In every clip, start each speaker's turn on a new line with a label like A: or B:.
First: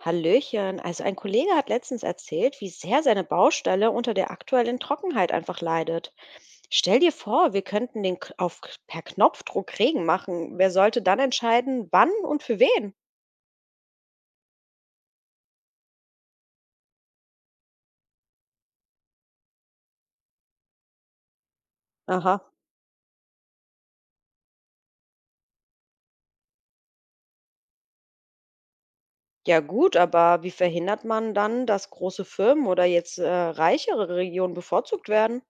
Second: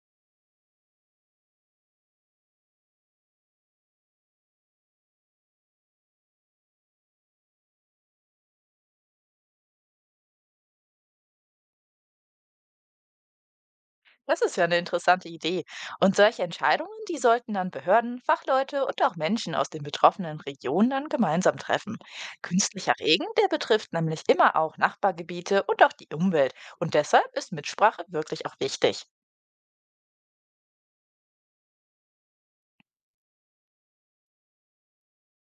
A: Hallöchen. Also ein Kollege hat letztens erzählt, wie sehr seine Baustelle unter der aktuellen Trockenheit einfach leidet. Stell dir vor, wir könnten den K- auf, K- per Knopfdruck Regen machen. Wer sollte dann entscheiden, wann und für wen?
B: Das ist ja eine interessante Idee. Und solche Entscheidungen, die sollten dann Behörden, Fachleute und auch Menschen aus den betroffenen Regionen dann gemeinsam treffen.
A: Aha.
B: Künstlicher Regen, der betrifft nämlich immer auch Nachbargebiete und auch die Umwelt. Und deshalb ist Mitsprache wirklich auch wichtig.
A: Ja gut, aber wie verhindert man dann, dass große Firmen oder jetzt reichere Regionen bevorzugt werden?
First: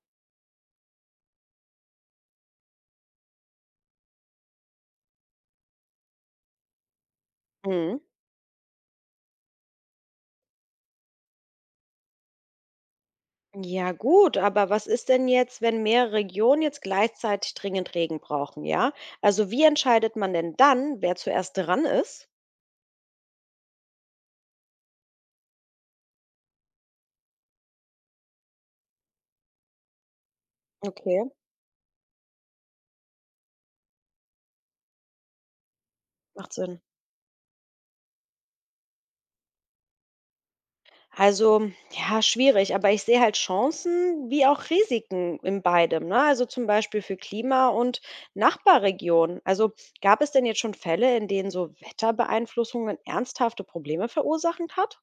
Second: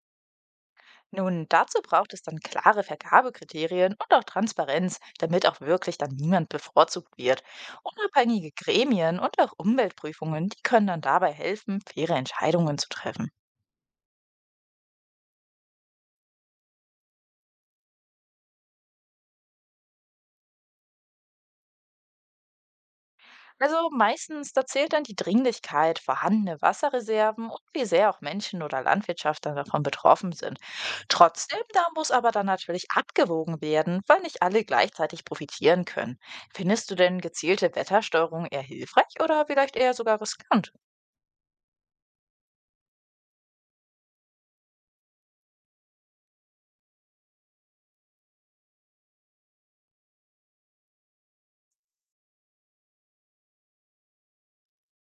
B: Nun, dazu braucht es dann klare Vergabekriterien und auch Transparenz, damit auch wirklich dann niemand bevorzugt wird.
A: Mhm.
B: Unabhängige Gremien und auch Umweltprüfungen, die können dann dabei helfen, faire Entscheidungen zu treffen.
A: Ja gut, aber was ist denn jetzt, wenn mehrere Regionen jetzt gleichzeitig dringend Regen brauchen, ja? Also wie entscheidet man denn dann, wer zuerst dran ist?
B: Also meistens, da zählt dann die Dringlichkeit, vorhandene Wasserreserven und wie sehr auch Menschen oder Landwirtschaft dann davon betroffen sind.
A: Okay,
B: Trotzdem, da muss aber dann natürlich abgewogen werden, weil nicht alle gleichzeitig profitieren können.
A: macht Sinn.
B: Findest du denn gezielte Wettersteuerung eher hilfreich oder vielleicht eher sogar riskant?
A: Also, ja, schwierig, aber ich sehe halt Chancen wie auch Risiken in beidem, ne? Also zum Beispiel für Klima und Nachbarregionen. Also gab es denn jetzt schon Fälle, in denen so Wetterbeeinflussungen ernsthafte Probleme verursachend hat?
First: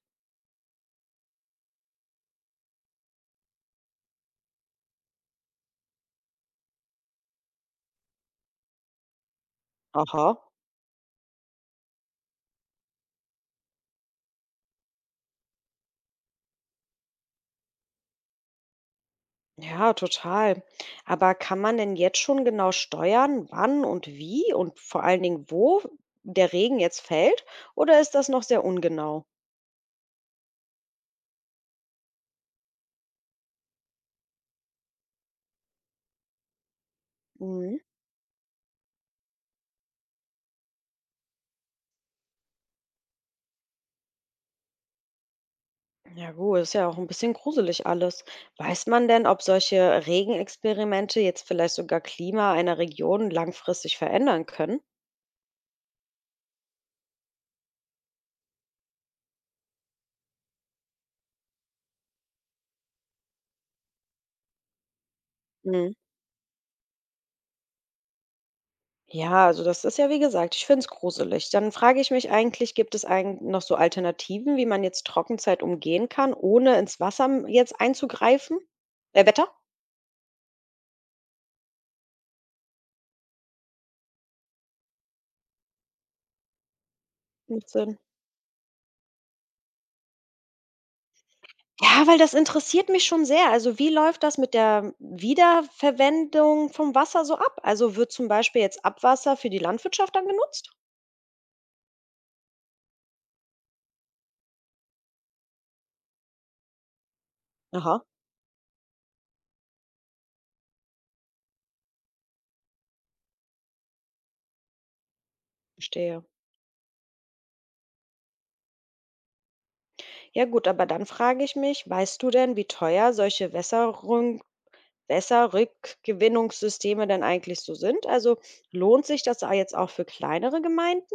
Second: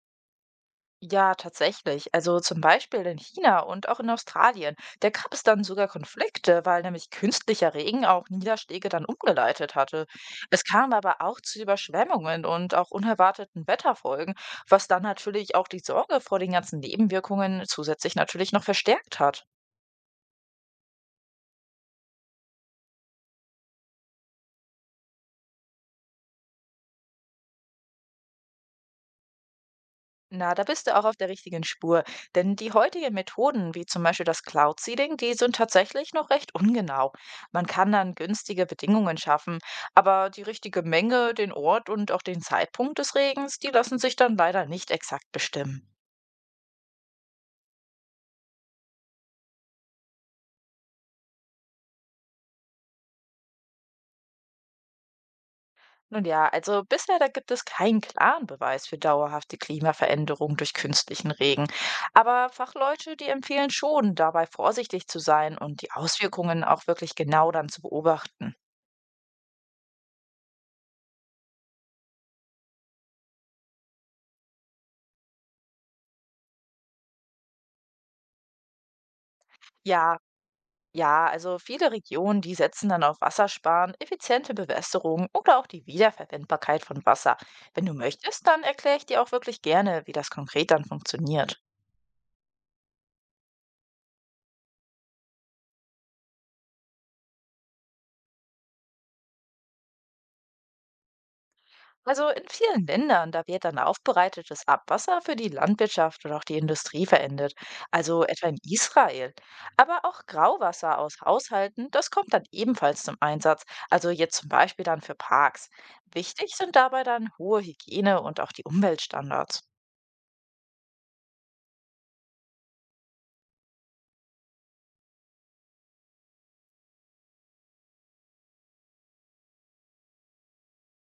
B: Ja, tatsächlich. Also zum Beispiel in China und auch in Australien. Da gab es dann sogar Konflikte, weil nämlich künstlicher Regen auch Niederschläge dann umgeleitet hatte.
A: Aha.
B: Es kam aber auch zu Überschwemmungen und auch unerwarteten Wetterfolgen, was dann natürlich auch die Sorge vor den ganzen Nebenwirkungen zusätzlich natürlich noch verstärkt hat.
A: Ja, total. Aber kann man denn jetzt schon genau steuern, wann und wie und vor allen Dingen, wo der Regen jetzt fällt? Oder ist das noch sehr ungenau?
B: Na, da bist du auch auf der richtigen Spur. Denn die heutigen Methoden, wie zum Beispiel das Cloud Seeding, die sind tatsächlich noch recht ungenau. Man
A: Mhm.
B: kann dann günstige Bedingungen schaffen, aber die richtige Menge, den Ort und auch den Zeitpunkt des Regens, die lassen sich dann leider nicht exakt bestimmen.
A: Ja gut, ist ja auch ein bisschen gruselig alles. Weiß man denn, ob solche Regenexperimente jetzt vielleicht sogar Klima einer Region langfristig verändern können?
B: Nun ja, also bisher da gibt es keinen klaren Beweis für dauerhafte Klimaveränderung durch künstlichen Regen. Aber Fachleute, die empfehlen schon, dabei vorsichtig zu sein und
A: Mhm.
B: die Auswirkungen auch wirklich genau dann zu beobachten.
A: Ja, also das ist ja wie gesagt, ich finde es gruselig. Dann frage ich mich eigentlich, gibt es eigentlich noch so Alternativen, wie man jetzt Trockenzeit umgehen kann, ohne ins Wasser m jetzt einzugreifen? Wetter?
B: Ja, Ja, also viele Regionen, die setzen dann auf Wassersparen, effiziente Bewässerung oder auch die Wiederverwendbarkeit von Wasser.
A: Macht
B: Wenn du
A: Sinn.
B: möchtest, dann erkläre ich dir auch wirklich gerne, wie das konkret dann funktioniert.
A: Ja, weil das interessiert mich schon sehr. Also, wie läuft das mit der Wiederverwendung vom Wasser so ab? Also, wird zum Beispiel jetzt Abwasser für die Landwirtschaft dann genutzt?
B: Also in vielen Ländern, da wird dann aufbereitetes Abwasser für die Landwirtschaft oder auch die Industrie verwendet,
A: Aha,
B: also etwa in Israel. Aber auch Grauwasser aus Haushalten, das kommt dann ebenfalls zum Einsatz, also jetzt zum Beispiel dann für Parks.
A: verstehe.
B: Wichtig sind dabei dann hohe Hygiene und auch die Umweltstandards.
A: Ja gut, aber dann frage ich mich, weißt du denn, wie teuer solche Wässerung Wässerrückgewinnungssysteme denn eigentlich so sind? Also lohnt sich das a jetzt auch für kleinere Gemeinden?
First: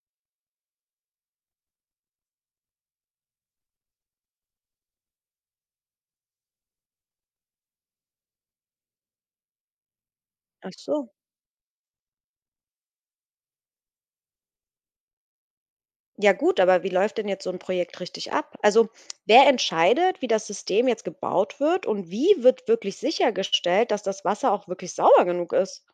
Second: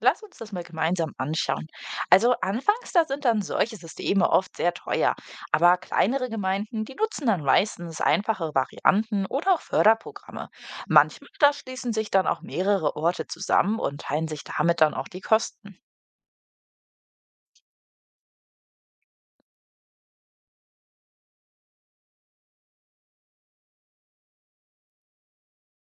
B: Lass uns das mal gemeinsam anschauen. Also anfangs, da sind dann solche Systeme oft sehr teuer, aber kleinere Gemeinden, die nutzen dann meistens einfache Varianten oder auch Förderprogramme.
A: Ach so.
B: Manchmal, da schließen sich dann auch mehrere Orte zusammen und teilen sich damit dann auch die Kosten.
A: Ja gut, aber wie läuft denn jetzt so ein Projekt richtig ab? Also, wer entscheidet, wie das System jetzt gebaut wird und wie wird wirklich sichergestellt, dass das Wasser auch wirklich sauber genug ist?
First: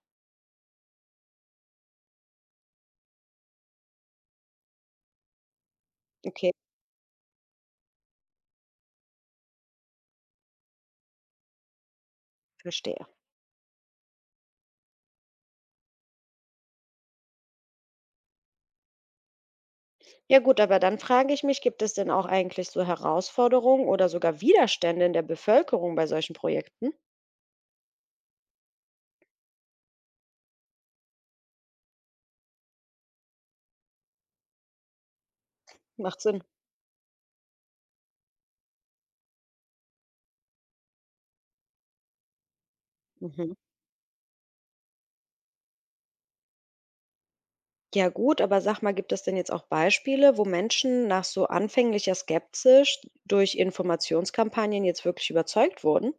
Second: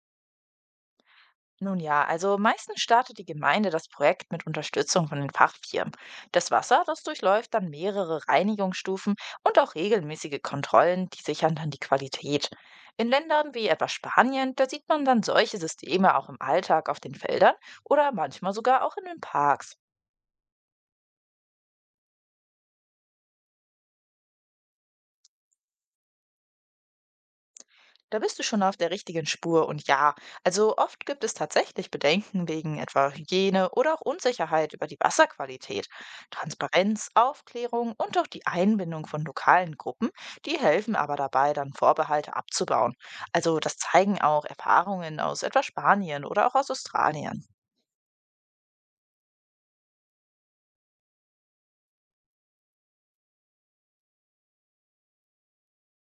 B: Nun ja, also meistens startet die Gemeinde das Projekt mit Unterstützung von den Fachfirmen. Das
A: Okay,
B: Wasser, das durchläuft dann mehrere Reinigungsstufen und auch regelmäßige Kontrollen, die sichern dann die Qualität.
A: verstehe.
B: In Ländern wie etwa Spanien, da sieht man dann solche Systeme auch im Alltag auf den Feldern oder manchmal sogar auch in den Parks.
A: Ja gut, aber dann frage ich mich, gibt es denn auch eigentlich so Herausforderungen oder sogar Widerstände in der Bevölkerung bei solchen Projekten?
B: Da bist du schon auf der richtigen Spur, und ja, also oft gibt es tatsächlich Bedenken wegen etwa Hygiene oder auch Unsicherheit über die Wasserqualität.
A: Macht Sinn.
B: Transparenz, Aufklärung und auch die Einbindung von lokalen Gruppen, die helfen aber dabei, dann Vorbehalte abzubauen.
A: Mhm.
B: Also das zeigen auch Erfahrungen aus etwa Spanien oder auch aus Australien.
A: Ja gut, aber sag mal, gibt es denn jetzt auch Beispiele, wo Menschen nach so anfänglicher Skepsis durch Informationskampagnen jetzt wirklich überzeugt wurden?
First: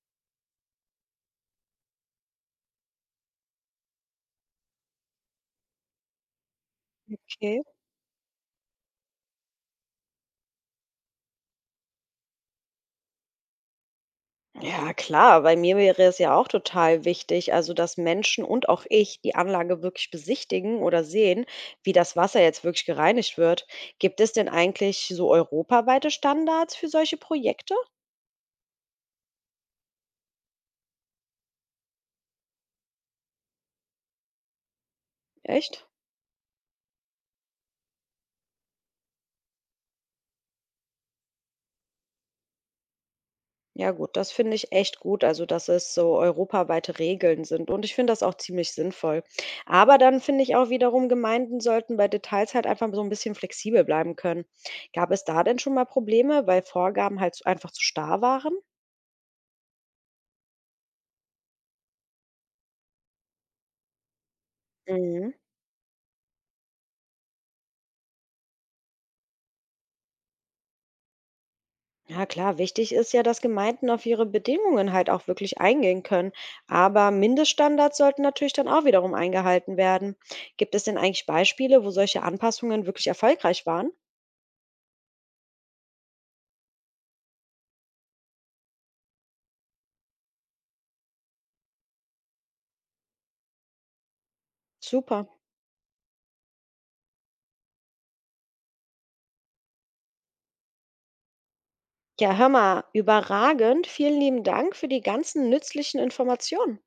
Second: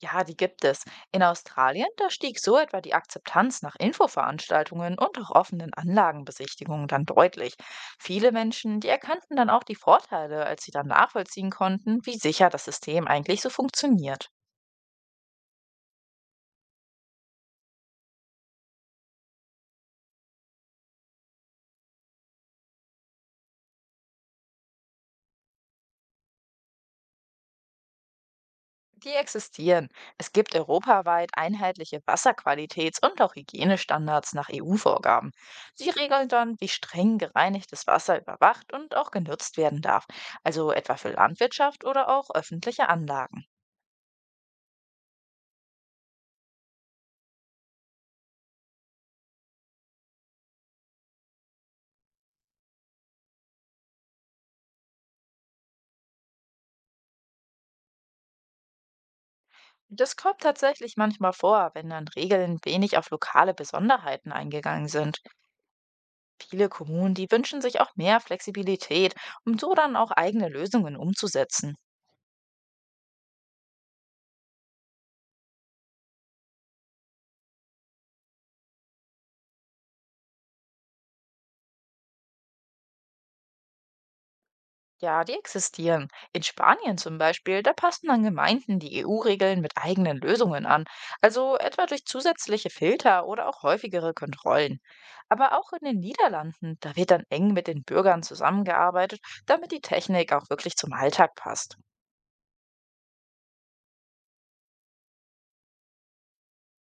B: Ja, die gibt es. In Australien, da stieg so etwa die Akzeptanz nach Infoveranstaltungen und auch offenen Anlagenbesichtigungen dann deutlich.
A: Okay.
B: Viele Menschen, die erkannten dann auch die Vorteile, als sie dann nachvollziehen konnten, wie sicher das System eigentlich so funktioniert.
A: Ja, klar, bei mir wäre es ja auch total wichtig, also dass Menschen und auch ich die Anlage wirklich besichtigen oder sehen, wie das Wasser jetzt wirklich gereinigt wird. Gibt es denn eigentlich so europaweite Standards für solche Projekte?
B: Die existieren. Es gibt europaweit einheitliche Wasserqualitäts- und auch Hygienestandards nach EU-Vorgaben.
A: Echt?
B: Sie regeln dann, wie streng gereinigtes Wasser überwacht und auch genutzt werden darf, also etwa für Landwirtschaft oder auch öffentliche Anlagen.
A: Ja gut, das finde ich echt gut, also dass es so europaweite Regeln sind und ich finde das auch ziemlich sinnvoll. Aber dann finde ich auch wiederum, Gemeinden sollten bei Details halt einfach so ein bisschen flexibel bleiben können. Gab es da denn schon mal Probleme, weil Vorgaben halt so einfach zu starr waren?
B: Das kommt tatsächlich manchmal vor, wenn dann Regeln wenig auf lokale Besonderheiten eingegangen sind.
A: Mhm.
B: Viele Kommunen, die wünschen sich auch mehr Flexibilität, um so dann auch eigene Lösungen umzusetzen.
A: Ja, klar, wichtig ist ja, dass Gemeinden auf ihre Bedingungen halt auch wirklich eingehen können. Aber Mindeststandards sollten natürlich dann auch wiederum eingehalten werden. Gibt es denn eigentlich Beispiele, wo solche Anpassungen wirklich erfolgreich waren?
B: Ja, die existieren. In Spanien zum Beispiel, da passen dann Gemeinden die EU-Regeln mit eigenen Lösungen an, also etwa durch zusätzliche Filter oder auch häufigere Kontrollen.
A: Super.
B: Aber auch in den Niederlanden, da wird dann eng mit den Bürgern zusammengearbeitet, damit die Technik auch wirklich zum Alltag passt.
A: Ja, hör mal, überragend. Vielen lieben Dank für die ganzen nützlichen Informationen.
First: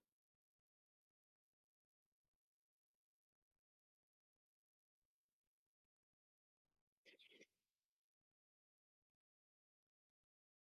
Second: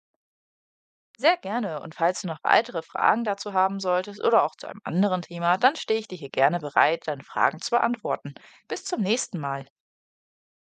B: Sehr gerne. Und falls du noch weitere Fragen dazu haben solltest oder auch zu einem anderen Thema, dann stehe ich dir hier gerne bereit, deine Fragen zu beantworten. Bis zum nächsten Mal.